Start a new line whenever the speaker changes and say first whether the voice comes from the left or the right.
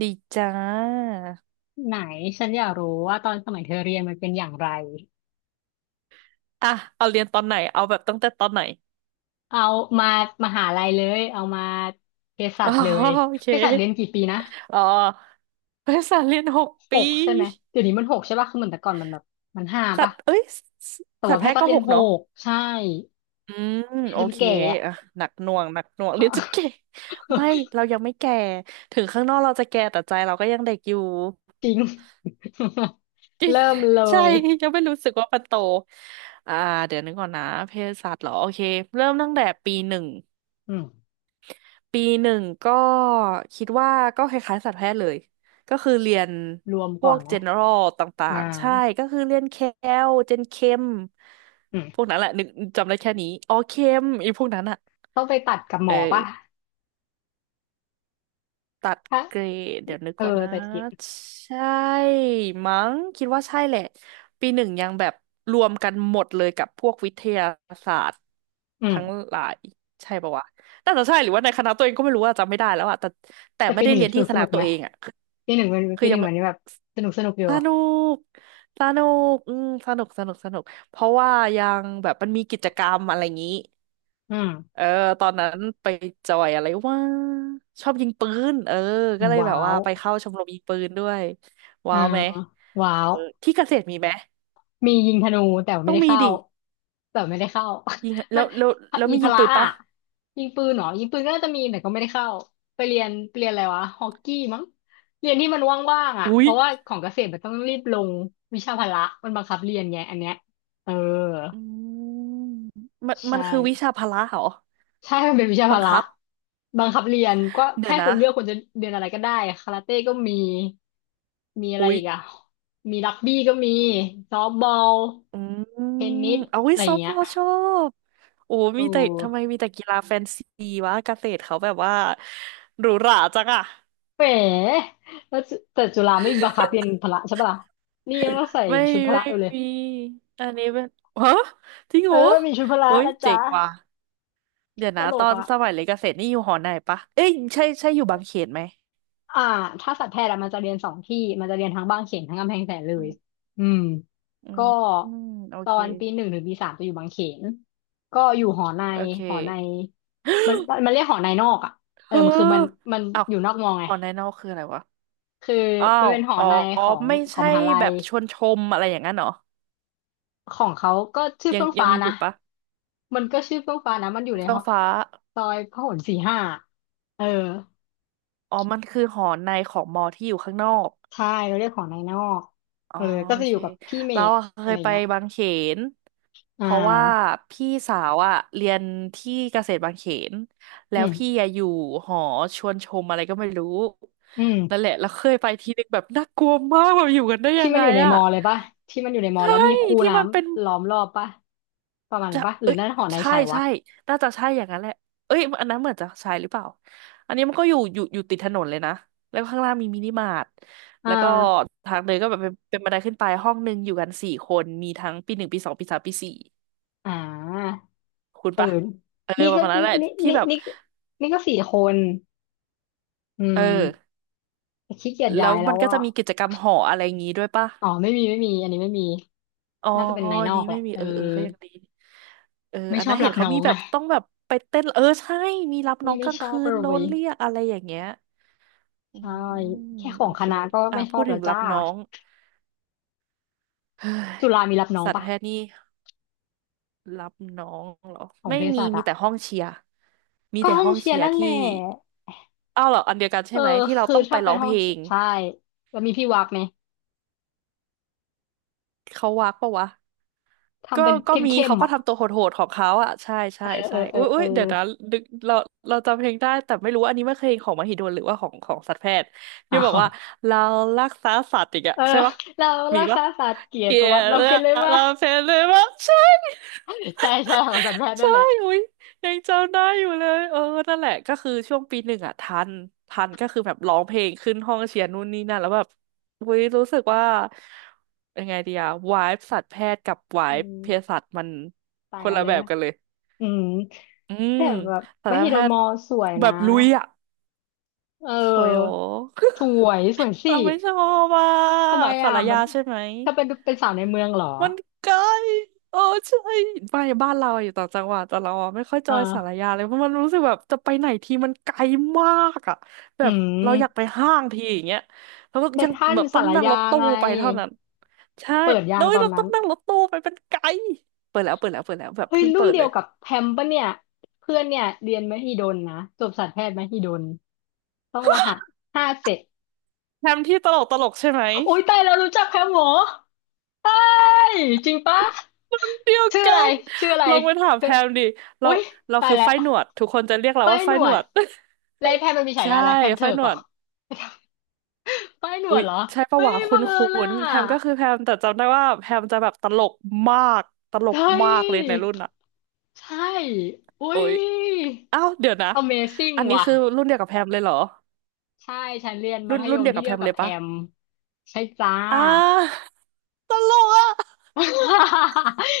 right: ดีจ้า
left: ไหนฉันอยากรู้ว่าตอนสมัยเธอเรียนมันเป็นอย่างไร
right: อ่ะเอาเรียนตอนไหนเอาแบบตั้งแต่ตอนไหน
left: เอามามหาลัยเลยเอามาเภสั
right: อ๋อ
left: ชเลย
right: โอเค
left: เภสัชเรียนกี่ปีนะ
right: อ๋อภาษาเรียนหก
left: ห
right: ปี
left: กใช่ไหมเดี๋ยวนี้มันหกใช่ป่ะคือเหมือนแต่ก่อนมันแบบมันห้า
right: สัต
left: ป่ะ
right: ว์เอ้ยสส
left: แต่
right: สัต
left: ว่า
right: ว์
left: แพ
right: แพ
left: ท
right: ท
left: ย์
right: ย์
left: ก็
right: ก็
left: เรีย
right: ห
left: น
right: ก
left: ห
right: เนาะ
left: กใช่
right: อืม
left: เรียน
right: โอ
left: จน
right: เค
left: แก่อะ
right: อ่ะหนักหน่วงหนักหน่วงเรียนจนแก่ไม่เรายังไม่แก่ถึงข้างนอกเราจะแก่แต่ใจเราก็ยังเด็กอยู่
left: จริง เริ่มเล
right: ใช่
left: ย
right: ยังไม่รู้สึกว่ามันโตอ่าเดี๋ยวนึกก่อนนะเภสัชเหรอโอเคเริ่มตั้งแต่ปีหนึ่ง
left: อืม
right: ปีหนึ่งก็คิดว่าก็คล้ายๆสัตวแพทย์เลยก็คือเรียน
left: รวม
right: พ
left: ก่อ
right: ว
left: น
right: ก
left: ไหม
right: general ต่า
left: อ่า
right: งๆใช่ก็คือเรียนแคลเจนเคม
left: อื
right: พวก
left: ม
right: นั้นแหละนึกจำได้แค่นี้อ๋อเคมอีพวกนั้นอะ
left: ต้องไปตัดกับหม
right: เออ
left: อป่ะ
right: ตัด
left: ถ้า
right: เกรดเดี๋ยวนึก
left: เออ
right: ก่อนนะ
left: แต่กิ
right: ใช่มั้งคิดว่าใช่แหละปีหนึ่งยังแบบรวมกันหมดเลยกับพวกวิทยาศาสตร์
left: อืม
right: ทั้งหลายใช่ปะวะน่าจะใช่หรือว่าในคณะตัวเองก็ไม่รู้อะจำไม่ได้แล้วอะแต่แต่
left: แต่
right: ไม่
left: ปีห
right: ได้
left: นึ่ง
right: เรียน
left: ส
right: ที่
left: นุก
right: ค
left: ส
right: ณะ
left: นุก
right: ตั
left: ไหม
right: วเองอะคือ
left: ปีหนึ่งมัน
right: คื
left: ปี
right: อ
left: ห
right: ยั
left: นึ่
right: ง
left: ง
right: ไม่
left: มันแบบสนุกสนุกอยู่
right: สนุกสนุกอืมสนุกสนุกสนุกเพราะว่ายังแบบมันมีกิจกรรมอะไรอย่างนี้
left: อื
right: เอ
left: ม
right: อตอนนั้นไปจอยอะไรว่าชอบยิงปืนเออก็เลยแบ
left: ว้า
right: บว่า
left: ว
right: ไปเข้าชมรมยิงปืนด้วย
left: อ่า
right: ว้าวไหม
left: ว้า
right: เอ
left: ว
right: อที่เกษตรมีไหม
left: มียิงธนูแต่ไม่
right: ต้อง
left: ได้
right: มี
left: เข้า
right: ดิ
left: แต่ไม่ได้เข้า
right: ยิง
left: มั
right: แล้
left: น
right: วแล้วแล้ว
left: อี
right: มี
left: พ
right: ยิง
left: ละ
right: ปืน
left: อ่ะ
right: ปะ
left: ยิงปืนเหรอยิงปืนก็น่าจะมีแต่ก็ไม่ได้เข้า ไปเรียนไปเรียนอะไรวะฮอกกี้มั้งเรียนที่มันว่างๆอ่ะ
right: อุ๊
left: เพ
right: ย
left: ราะว่าของเกษตรมันต้องรีบลงวิชาพละมันบังคับเรียนไงอันเนี้ยเออ
right: อืมมัน
left: ใช่
right: คือวิชาพละเหรอ
left: ใช่มันเป็นวิชาพ
right: บัง
left: ละ
right: คับ
left: บังคับเรียนก็
right: เดี๋ย
left: ให้
right: วนะ
left: คุณเลือกคุณจะเรียนอะไรก็ได้คาราเต้ก็มีมีอะไร
right: อุ๊ย
left: อีกอ่ะมีรักบี้ก็มีซอฟต์บอล
right: อืม
left: เทนนิส
right: เอาวิ
left: อะไร
right: ซ
left: อ
right: อ
left: ย่าง
right: ฟพ
left: เงี้ย
right: อชอบโอ้
left: โอ
right: มีแต่ทำไม
left: ้
right: มีแต่กีฬาแฟนซีวะเกษตรเขาแบบว่าหรูหราจังอะ
left: เป๋แล้วจุแต่จุฬาไม่บังคับเรียนพละใช่ปะล่ะนี่ยังต้องใส่
right: ไม่
left: ชุด
right: มี
left: พละ
right: ไม่
left: อยู่เลย
right: มีอันนี้เป็นฮะจริงเห
left: เอ
right: ร
left: อ
right: อ
left: มีชุดพละ
right: เอ้ย
left: นะ
right: เจ๋
left: จ๊ะ
right: งว่ะเดี๋ยว
left: ต
right: นะ
left: ล
right: ตอ
left: ก
right: น
left: อ่ะ
right: สมัยเรียนเกษตรนี่อยู่หอไหนปะเอ้ยใช่ใช่อยู่บางเขนไหม
left: อ่าถ้าสัตวแพทย์อะมันจะเรียนสองที่มันจะเรียนทั้งบางเขนทั้งกำแพงแสนเล
right: อื
left: ย
right: ม
left: อืม
right: อื
left: ก็
right: มอืมโอ
left: ตอ
right: เค
left: นปีหนึ่งถึงปีสามจะอยู่บางเขนก็อยู่หอใน
right: โอเค
left: หอในมันมันเรียกหอในนอกอ่ะเออ
right: เฮ้อ
left: มันคือมันมัน
right: อ้าว
left: อยู่นอกมอไง
right: หอในนอกคืออะไรวะ
left: คือ
right: อ้า
left: มัน
right: ว
left: เป็นหอ
right: อ๋อ
left: ในของ
right: ไม่
left: ของ
right: ใช่
left: มหาลั
right: แบ
left: ย
right: บชวนชมอะไรอย่างนั้นเหรอ
left: ของเขาก็ชื่อ
right: ยัง
left: เฟื่อง
right: ยัง
left: ฟ้า
right: มีอ
left: นะ
right: ยู่ปะ
left: มันก็ชื่อเฟื่องฟ้านะมันอยู่ใน
right: เฟื่
left: ห
right: อง
left: อ
right: ฟ้า
left: ซอยพหล45เออ
right: อ๋อมันคือหอในของมอที่อยู่ข้างนอก
left: ใช่เราเรียกหอในนอก
right: อ๋อ
left: เออก็
right: โอ
left: จะอ
right: เค
left: ยู่กับพี่เม
right: เรา
left: ธ
right: อะ
left: อะ
right: เค
left: ไร
right: ยไป
left: เงี้ย
right: บางเขน
left: อ่
right: เพราะว่า
left: า
right: พี่สาวอะเรียนที่เกษตรบางเขนแล้
left: อื
right: ว
left: ม
right: พี่อะอยู่หอชวนชมอะไรก็ไม่รู้
left: อืม
right: นั่นแหละแล้วเคยไปทีนึงแบบน่ากลัวมากแบบอยู่กันได้ยั
left: ที่
right: ง
left: มัน
right: ไง
left: อยู่ใน
right: อะ
left: มอเลยป่ะที่มันอยู่ในมอ
right: ใช่
left: แล้วมีคู
right: ที่
left: น้
right: มันเป็น
left: ำล้อมรอบป่ะประมาณ
right: จะ
left: นั้นป่ะหรื
right: เอ้
left: อ
right: ย
left: นั่นหอในาย
right: ใช่
left: ชายวะ
right: ใช่น่าจะใช่อย่างนั้นแหละเอ้ยอันนั้นเหมือนจะใช่หรือเปล่าอันนี้มันก็อยู่ติดถนนเลยนะแล้วข้างล่างมีมินิมาร์ท
left: อ่
right: แล้วก็
left: า
right: ทางเดินก็แบบเป็นบันไดขึ้นไปห้องหนึ่งอยู่กันสี่คนมีทั้งปีหนึ่งปีสองปีสามปีสี่
left: อ่า
right: คุณ
left: เออ
right: ปะเออ
left: นี่
right: ประ
left: ก็
right: มาณนั้น
left: นี่
right: แหละ
left: นี่
right: ที่
left: นี่
right: แบบ
left: นี่ก็สี่คนอื
right: เอ
left: ม
right: อ
left: แต่ขี้เกียจ
right: แล้
left: ย้า
right: ว
left: ยแล้
right: มัน
left: ว
right: ก็จะ
left: อ่ะ
right: มีกิจกรรมหออะไรอย่างงี้ด้วยปะ
left: อ๋อไม่มีไม่มีอันนี้ไม่มี
right: อ๋อ
left: น่าจะเป็นนาย
right: อั
left: น
right: น
left: อ
right: นี้
left: กแห
right: ไม่
left: ละ
right: มี
left: เออ
right: เออเออก็ยังดีเออ
left: ไม่
right: อัน
left: ชอ
right: นั้
left: บ
right: น
left: รั
right: เห็น
left: บ
right: เขา
left: น้อ
right: มี
left: ง
right: แบ
left: ไง
right: บต้องแบบไปเต้นเออใช่มีรับน้อ
left: นี่
right: งก
left: ไม่
right: ลาง
left: ชอ
right: คื
left: บ
right: น
left: เล
right: โด
left: ย
right: นเรียกอะไรอย่างเงี้ย อื
left: ใช่แค่
right: ม
left: ขอ
right: โอ
left: งค
right: เค
left: ณะก็
right: อ่ะ
left: ไม่ชอ
right: พู
left: บ
right: ดถึ
left: แล้ว
right: งรั
left: จ้า
right: บน้อง เฮ้ย
left: จุฬามีรับน้อง
right: สัตว
left: ปะ
right: แพทย์นี่รับน้องเหรอ
left: ของ
right: ไม่
left: เภ
right: มี
left: สัช
right: มี
left: อะ
right: แต่ห้องเชียร์มี
left: ก็
right: แต่
left: ห้อ
right: ห้
left: ง
right: อง
left: เชีย
right: เชี
left: ร์
right: ยร์
left: นั่นแห
right: ที่
left: ละ
right: อ้าวเหรออันเดียวกัน
left: เอ
right: ใช่
left: อ
right: ไหมที่เรา
left: คือ
right: ต้องไป
left: ถ้าเป็
right: ร้อ
left: น
right: ง
left: ห้
right: เพ
left: อง
right: ลง
left: ใช่แล้วมีพี่วักไหม
right: เขาวักปะวะก็
left: ทำเป็น
right: ก็มี
left: เข้ม
right: เขา
left: ๆ
right: ก็
left: อ่ะ
right: ทำตัวโหดๆของเขาอ่ะใช่
left: เอ
right: ใช่
left: อเอ
right: ใช่
left: อเออ
right: อุ้ยอุ้
left: เออ
right: ยเดี๋ยวนะดึกเราเราจำเพลงได้แต่ไม่รู้ว่าอันนี้ไม่เคยของมหิดลหรือว่าของของสัตวแพทย์ที่
left: อ้า
right: บอก
left: ว
right: ว่าเรารักษาสัตว์อีกอะ
left: เออ
right: ใช่ปะ
left: เรา
right: มี
left: รัก
right: ปะ
left: ษาศาสตร์เกียร
right: เก
left: ติ
right: ลี
left: ป
right: ย
left: ระวัติ
right: ด
left: เรา
right: เลย
left: เขียน
right: อะ
left: เลยว่า
right: เราเพ็นเลยว่าใช่
left: ใช่ใช่ของสัตวแพ ทย์นั่
right: ใช่
left: นแหละ
right: อุ้ยยังจำได้อยู่เลยเออนั่นแหละก็คือช่วงปีหนึ่งอ่ะทันทันก็คือแบบร้องเพลงขึ้นห้องเชียร์นู่นนี่นั่นแล้วแบบอุ้ยรู้สึกว่ายังไงดีอะวายสัตวแพทย์กับวา
left: อื
right: ยเภ
left: ม
right: สัชมัน
left: ต่า
right: ค
left: ง
right: น
left: กัน
right: ละ
left: เลย
right: แบบ
left: อะ
right: กันเลย
left: อืม
right: อืม
left: แต่แบบ
right: สั
left: ม
right: ตว
left: หิด
right: แพ
left: ล
right: ท
left: ม
right: ย์
left: อสวย
right: แบ
left: นะ
right: บลุยอ่ะ
left: เ
right: สวยโห
left: ออสวยสวย สิ
right: เราไม่ชอบอ่ะ
left: ทำไม
right: สา
left: อ่ะ
right: ร
left: มั
right: ยา
left: น
right: ใช่ไหม
left: ถ้าเป็นเป็นสาวในเมืองเหรอ
right: มันไกลเออใช่ไปบ้านเราอยู่ต่างจังหวัดแต่เราอะไม่ค่อยจ
left: เอ่า
right: อยสารยาเลยเพราะมันรู้สึกแบบจะไปไหนทีมันไกลมากอ่ะแบ
left: อื
right: บเราอยาก
left: ม
right: ไปห้างทีอย่างเงี้ยแล้วก็
left: เซ็
right: ยั
left: น
right: ง
left: ทรัล
right: แบบต้
left: ศา
right: อง
left: ลา
right: นั่งร
left: ยา
right: ถตู้
left: ไง
right: ไปเท่านั้นใช่
left: เปิดยา
right: แล้
left: ง
right: ว
left: ตอน
right: เราต้
left: นั้
right: อ
left: น
right: งนั่งรถตู้ไปเป็นไกลเปิดแล้วแบบ
left: เฮ้ย
right: เพิ่ง
left: รุ่
right: เปิ
left: น
right: ด
left: เดี
right: เล
left: ยว
right: ย
left: กับแพมปะเนี่ยเพื่อนเนี่ยเรียนมหิดลนะจบสัตวแพทย์มหิดลต้องรหัส57
right: แพมที่ตลกตลกใช่ไหม
left: โอ้ยตายแล้วรู้จักแพมเหมอเฮ้ยจริงปะ
right: เดียว
left: ชื่อ
right: กั
left: อะไร
right: น
left: ชื่ออะไร
right: ลองไปถาม
left: เธ
right: แพ
left: อ
right: มดิเรา
left: อุ้ยตาย
right: คือ
left: แล้ว
right: ไฟหนวดทุกคนจะเรียกเรา
left: ป้าย
right: ว่าไฟ
left: หน
right: หน
left: ว
right: ว
left: ด
right: ด
left: แล้วไอ้แพมมันมี ฉา
right: ใช่
left: ยาอะไรแพมเถ
right: ไฟ
left: อก
right: หน
left: เหร
right: ว
left: อ
right: ด
left: ป้ายหนว
right: อุ๊
left: ด
right: ย
left: เหรอ
right: ใช่ปะ
left: เฮ้ย
right: วะคุ
left: บังเอิญล่
right: ้นๆแพมก็คื
left: ะ
right: อแพมแต่จำได้ว่าแพมจะแบบตลกมากตลก
left: เฮ้ย
right: มากเลยในรุ่นอ่ะ
left: ใช่อุ้
right: โอ๊
left: ย
right: ยอ้าวเดี๋ยวนะ
left: Amazing
right: อันนี้
left: ว่ะ
right: คือรุ่นเดียวกับแพมเลยเหรอ
left: ใช่ฉันเรียนมั
right: รุ่
left: ธ
right: น
left: ย
right: รุ่น
left: ม
right: เดียว
left: ที่
right: กับ
left: เดี
right: แพ
left: ยว
right: ม
left: กับ
right: เลย
left: แพ
right: ปะ
left: มใช่จ้า
right: อ่าตลกอ่ะ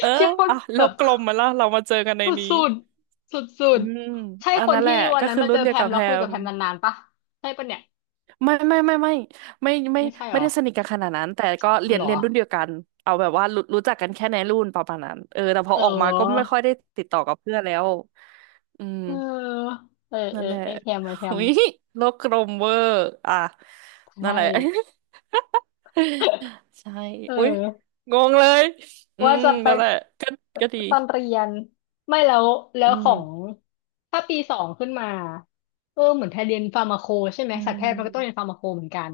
right: เออ
left: เชี่ยคน
right: อ่ะโล
left: แบบ
right: กกลมมาแล้วเรามาเจอกันใน
left: ส
right: นี้
left: ุดๆสุ
right: อื
left: ด
right: ม
left: ๆใช่
right: อัน
left: คน
right: นั้นแห
left: ที่
right: ละ
left: วัน
right: ก็
left: นั้น
right: คือ
left: มา
right: รุ่
left: เจ
right: น
left: อ
right: เดี
left: แพ
right: ยวกั
left: ม
right: บ
left: แล้
right: แพ
left: วคุยกับ
right: ม
left: แพมนานๆปะใช่ปะเนี่ย
right: ไม่ไม่ไม่ไม่ไม่ไม่ไม่
left: ไม่ใช่ห
right: ไม่
left: รอ
right: ได้สนิทกันขนาดนั้นแต่ก็
left: อ๋อ
right: เรีย
left: เห
right: น
left: รอ
right: เรียนรุ่นเดียวกันเอาแบบว่ารู้จักกันแค่ในรุ่นประมาณนั้นเออแต่พอ
left: เ
right: ออกมาก็ไม่
left: ออ
right: ค่อยได้ติดต่อกับเพื่อนแล้วอืม
left: เออเออเอ
right: นั่
left: อ
right: นแหละ
left: ไอแพมไอแพ
right: หุ
left: ม
right: ยโลกกลมเวอร์อ่ะนั่
left: ใช่
right: นแหละ ใช่
left: เอ
right: อุ้ย
left: อ
right: งงเลยอื
left: ว่า
right: ม
left: จะไป
right: นั่นแหละก็ก็ดี
left: ตอนเรียนไม่แล้วแล้
right: อื
left: วขอ
right: ม
left: งถ้าปีสองขึ้นมาเออเหมือนแทนเรียนฟาร์มาโคใช่ไหม
right: อื
left: สัตวแพทย์มันก็ต้องเรียน
right: ม
left: ฟาร์มาโคเหมือนกัน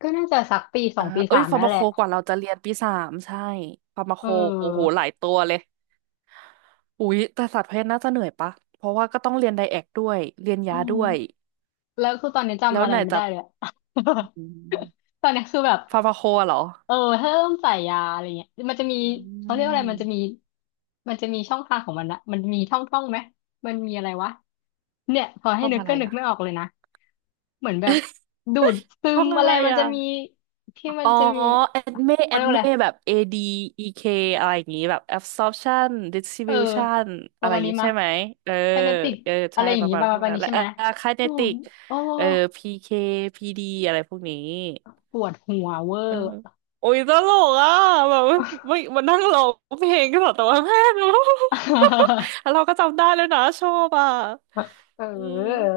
left: ก็น่าจะสักปีสอ
right: อ่า
left: งปี
right: เอ้
left: สา
right: ย
left: ม
right: ฟา
left: นั่
right: ร์
left: น
right: มา
left: แห
right: โค
left: ละ
right: กว่าเราจะเรียนปีสามใช่ฟาร์มาโค
left: เอ
right: โอ้โหห
left: อ
right: ลายตัวเลย อุ๊ยแต่สัตว์แพทย์น่าจะเหนื่อยปะเพราะว่าก็ต้องเรียนไดแอกด้วยเรียน
left: อื
right: ยา
left: ม
right: ด้วย
left: แล้วคือตอนนี้จำ
right: แล้ว
left: อะไร
right: ไหน
left: ไม่
right: จะ
left: ได้เลยอะ
right: อืม
left: ตอนนี้คือแบบ
right: ฟาร์มาโคอะเหรอ
left: เออถ้าต้องใส่ยาอะไรเงี้ยมันจะมี
right: อื
left: เขาเรียกว่าอะไรมันจะมี
right: ม
left: มันจะมีช่องทางของมันนะมันมีท่องท่องไหมมันมีอะไรวะเนี่ยพอให้
right: ท่อง
left: นึก
right: อะไร
left: ก็นึก
right: อ่ะ
left: ไม่ออกเลยนะ เหมือนแบบดูดซึ
right: ท่
left: ม
right: องอะ
left: อะไร
right: ไร
left: มัน
right: อ่ะ
left: จะมีที่มัน
right: อ๋อ
left: จะมี
right: adme adme
left: เขา
right: แอ
left: เรี
right: ด
left: ยกว่า
right: เม
left: อะไร
right: แอดอีเมแบบ ADEK อะไรอย่างงี้แบบ absorption
left: เออ
right: distribution
left: ป
right: อะ
left: ระ
right: ไรอ
left: มาณ
right: ย่าง
left: นี้
right: งี้
left: มา
right: ใช่ไหมเออ
left: ไคเนติก
right: เออ
left: อะ
right: ใช่
left: ไรอย่า
right: ป
left: ง
right: ระ
left: งี้
right: มา
left: ป
right: ณ
left: ระ
right: พวก
left: มาณ
right: นั้น
left: นี้
right: และ
left: ใช่
right: เอ
left: ไห
right: อ
left: มโอ้
right: kinetic
left: โอ้
right: เออ PKPD อะไรพวกนี้
left: ปวดหัวเวอ
right: เออ
left: ร์
right: โอ้ยตลกอ่ะแบบว่าไม่มันนั่งร้องเพลงก็แบบแต่ว่าแม่เนอ แล้วเรา ก็จำได้เลยนะชอบอ่ะ
left: เ
right: อืม
left: ออ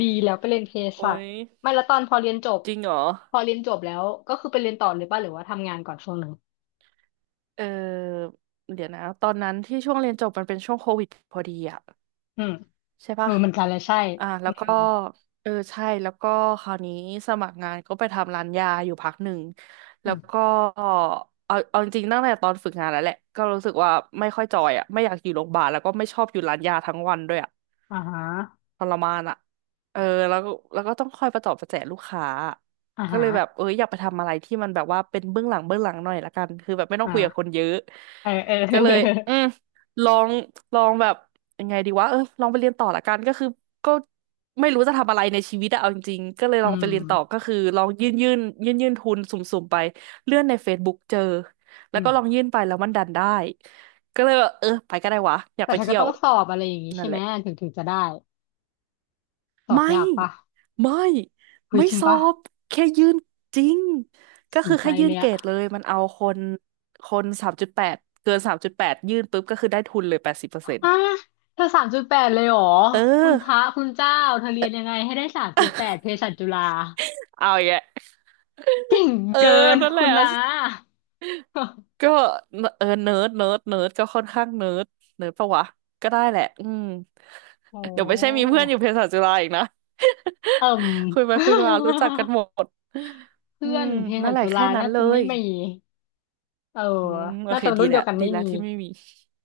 left: ดีแล้วไปเรียนเภ
right: โอ้
left: สัช
right: ย
left: ไม่แล้วตอนพอเรียนจบ
right: จริงเหรอ
left: พอเรียนจบแล้วก็คือไปเรียนต่อเลยป่ะหรือว่าทำงานก่อนช่วงหนึ่ง
right: เออเดี๋ยวนะตอนนั้นที่ช่วงเรียนจบมันเป็นช่วงโควิดพอดีอ่ะ
left: อืม
right: ใช่
left: เออ
right: ปะ
left: เหมันกันแลยใช่
right: อ่าแล้
left: อื
right: วก็
left: ม
right: เออใช่แล้วก็คราวนี้สมัครงานก็ไปทำร้านยาอยู่พักหนึ่ง
left: อื
right: แล้ว
left: ม
right: ก็เอาจริงๆตั้งแต่ตอนฝึกงานแล้วแหละก็รู้สึกว่าไม่ค่อยจอยอ่ะไม่อยากอยู่โรงพยาบาลแล้วก็ไม่ชอบอยู่ร้านยาทั้งวันด้วยอ่ะ
left: อ่าฮะ
right: ทรมานอ่ะเออแล้วก็แล้วก็ต้องคอยประตอบประแจลูกค้าอะ
left: อ่า
right: ก็
left: ฮะ
right: เลยแบบเอออยากไปทำอะไรที่มันแบบว่าเป็นเบื้องหลังเบื้องหลังหน่อยละกันคือแบบไม่ต้องคุยกับค
left: อ่า
right: นเยอะ
left: เออเออ
right: ก็เลยอืมลองแบบยังไงดีวะเออลองไปเรียนต่อละกัน ก็คือก็ไม่รู้จะทำอะไรในชีวิตอะเอาจริงๆก็เลยล
left: อื
right: องไป
left: ม
right: เรียนต่อก็คือลองยื่นทุนสุ่มๆไป เลื่อนใน Facebook เจอ แล้
left: อื
right: ว
left: ม
right: ก็ลองยื่นไป แล้วมันดันได้ก็เลยแบบเออไปก็ได้วะอยาก
left: แต่
right: ไป
left: เธอก็
right: เที่ย
left: ต้
right: ว
left: องสอบอะไรอย่างงี้
right: นั่
left: ใช่
right: นแห
left: ไหม
right: ละ
left: ถึงถึงจะได้ สอบ
right: ไม่
left: ยากปะ
right: ไม่
left: เฮ้ย
right: ไม่
left: จริง
right: สอ
left: ปะ
right: บแค่ยื่นจริงก็
left: สน
right: คือ
left: ใจ
right: แค่ยื่
left: เล
right: น
left: ย
right: เก
left: อะ
right: รดเลยมันเอาคนสามจุดแปดเกินสามจุดแปดยื่นปุ๊บก็คือได้ทุนเลย80%
left: อ่ะเธอ3.8เลยเหรอ
right: เอ
left: คุณพระ
right: อ
left: คุณเจ้าเธอเรียนยังไงให้ได้สามจุดแปดเภสัชจุฬา
right: เอาอย่างเงี้ย
left: เก่ง
right: เออ
left: เกิน
right: นั่นแห
left: คุ
right: ละ
left: ณนะ
right: ก็เออเนิร์ดเนิร์ดเนิร์ดก็ค่อนข้างเนิร์ดเนิร์ดปะวะก็ได้แหละอืม
left: โอ้
right: เดี๋ยวไม่ใช่มีเพื่อนอยู่เภสัชจุฬาอีกนะ
left: เอิ่ม
right: คุยไปคุยมารู้จักกัน หมดอื
left: เพื่อ
right: ม
left: นเภ
right: นั่
left: สั
right: น
left: ช
right: แหละ
left: จุ
right: แค่
left: ฬา
right: นั้น
left: น่า
right: เล
left: จะไม่
right: ย
left: มีเอ
right: อื
left: อ
right: มโอ
left: น่า
right: เค
left: จะ
right: ดี
left: รุ่นเดี
right: แล้
left: ย
right: ว
left: วกัน
right: ดี
left: ไม่
right: แล้ว
left: มี
right: ที่ไม่มี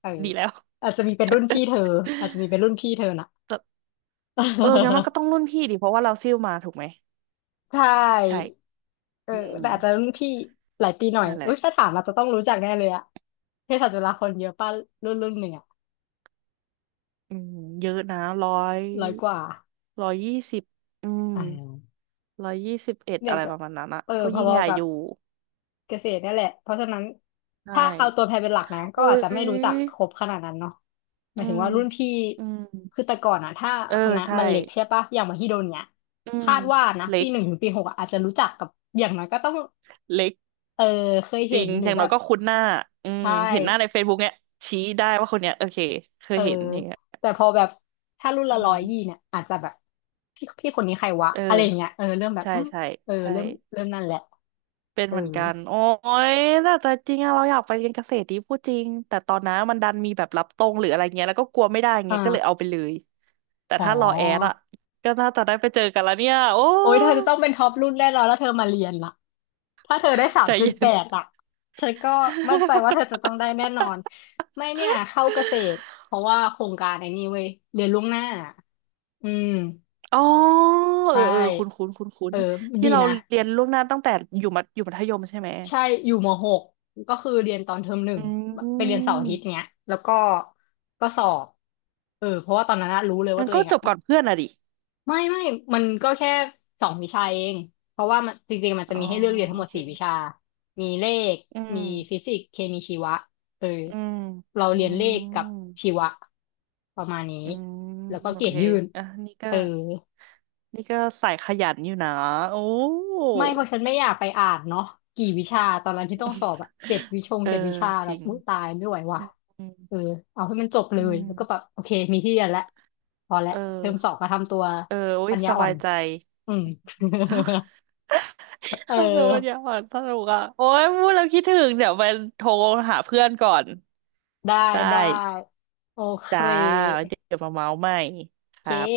left: เออ
right: ดีแล้ว
left: อาจจะมีเป็นรุ่นพี่เธออาจจะมี เป็นรุ่นพี่เธอน่ะ
right: แต่เอองั้นมันก็ต้ องรุ่นพี่ดิเพราะว่าเราซิ่วมาถูกไหม
left: ใช
right: ใช่
left: ่เออ
right: อืม
left: แต่อาจจะรุ่นพี่หลายปีหน่อย
right: นั่นแห
left: อุ้
right: ละ
left: ยถ้าถามอาจจะต้องรู้จักแน่เลยอะเภสัชจุฬาคนเยอะป่ะรุ่นหนึ่งอะ
right: อืมเยอะนะย
left: 100 กว่า
right: ร้อยยี่สิบอืม
left: อ่า
right: 121
left: เด็
right: อะ
left: ก
right: ไรประมาณนั้นอะ
left: เออ
right: ก็
left: พ
right: ยิ่ง
left: อ
right: ใหญ่
left: ๆกั
right: อ
left: บ
right: ยู่
left: เกษตรนั่นแหละ เพราะฉะนั้น
right: ใช่
left: ถ้าเอาตัวแพรเป็นหลักนะก็
right: โอ้
left: อาจจะไม่รู้จัก
right: ย
left: ครบขนาดนั้นเนาะห
right: อื
left: มายถึง
right: ม
left: ว่ารุ่นพี่
right: อืม
left: คือแต่ก่อนอะถ้า
right: เออ
left: คณะ
right: ใช่
left: มันเล็กใช่ปะอย่างมหิดลเนี่ย
right: อืม
left: คาดว่านะ
right: เล็
left: ปี
right: ก
left: หนึ่งถึงปีหกอะอาจจะรู้จักกับอย่างน้อยก็ต้อง
right: เล็ก
left: เออเคย
right: จ
left: เห็
right: ริ
left: น
right: ง
left: หรื
right: อ
left: อ
right: ย่าง
left: แบ
right: น้อย
left: บ
right: ก็คุ้นหน้าอืม
left: ใช่
right: เห็นหน้าใน Facebook เนี้ยชี้ได้ว่าคนเนี้ยโอเคเค
left: เอ
right: ย
left: อ
right: เห็นอย่างเงี้ย
left: แต่พอแบบถ้ารุ่นละ
right: อื
left: ร้อ
right: ม
left: ยยี่เนี่ยอาจจะแบบพี่คนนี้ใครวะ
right: เออ
left: อะไรอย่างเงี้ยเออเริ่มแบบ
right: ใช่
left: อืม
right: ใช่
left: เออ
right: ใช่
left: เริ่มนั่นแหละ
right: เป็น
left: เออ
right: เหมือนกันโอ้ยน่าจะจริงอะเราอยากไปเรียนเกษตรดีพูดจริงแต่ตอนนั้นมันดันมีแบบรับตรงหรืออะไรเงี้ยแล้วก็กลัวไม่ได้
left: อ่า
right: เงี้ยก็เลยเอาไปเลยแต่
left: อ๋อ
right: ถ้ารอแอดอะก็น่าจะได้ไปเจอกันแล้วเนี่ยโอ้
left: โอ้ยเธอจะต้องเป็นท็อปรุ่นแน่นอนแล้วเธอมาเรียนล่ะถ้าเธอได้สา
right: ใจ
left: มจุด
right: เย็
left: แป
right: น
left: ดอ่ะฉันก็มั่นใจว่าเธอจะต้องได้แน่นอนไม่เนี่ยเข้าเกษตรเพราะว่าโครงการไอ้นี่เว้ยเรียนล่วงหน้าอืม
right: อ๋อ
left: ใช
right: เออเออคุ้น
left: ่
right: คุ้นคุ้นคุ้
left: เอ
right: น
left: อ
right: ๆที่
left: ดี
right: เรา
left: นะ
right: เรียนล่วงหน้าตั้งแต่อยู่มัธยมใช่ไหม
left: ใช่อยู่มหกก็คือเรียนตอนเทอม 1
right: อื
left: ไปเรียนเสาร์อาทิตย์
right: ม
left: เนี้ย แล้วก็สอบเออเพราะว่าตอนนั้นอะรู้เลยว่า
right: งั้น
left: ตัว
right: ก็
left: เอง
right: จ
left: อะ
right: บก่อนเพื่อนอะดิ
left: ไม่ไม่มันก็แค่2 วิชาเอง เพราะว่ามันจริงๆมันจะ
right: อ๋อ
left: มีให้เลือกเรียนทั้
right: โอ
left: งหมด
right: เค
left: 4 วิชา มีเลข
right: อื
left: มี
right: ม
left: ฟิสิกส์เคมีชีวะ เออ
right: อืม
left: เรา
right: อื
left: เรียนเลขกับ
right: ม
left: ชีวะประมาณนี้
right: อืม
left: แล้วก็
right: โอ
left: เกร
right: เค
left: ดยื่น
right: อ่ะ นี่ก็
left: เออ
right: นี่ก็สายขยันอยู่นะ โอ้
left: ไม่เพราะฉันไม่อยากไปอ่านเนาะกี่วิชาตอนนั้นที่ต้องสอบอะเจ็ดวิชง
right: เออ
left: เจ็ดวิชา
right: จ
left: แบบ
right: ริง
left: อุยตายไม่ไหวว่ะ
right: อืม อืม
left: เออเอาให้มันจบเล
right: อื
left: ยแล้วก็แบบ
right: ม
left: โอเคมีที่เรียนแล้วพอแล้
right: เ
left: วเทอมสอ
right: ออ
left: งมาทำตัว
right: เออโอ้
left: ปั
right: ย
left: ญญา
right: ส
left: อ่อ
right: บา
left: น
right: ยใจ
left: อืม เออ
right: ถ้าเกิดมันอยากอ่านสนุกอ่ะโอ้ยพูดแล้วคิดถึงเดี๋ยวไปโทรหาเพื่อนก่อน
left: ได้
right: ได้
left: ได้โอเค
right: จ้า เดี๋ยวมาเมาส์ใหม่ค
left: โอเค
right: รับ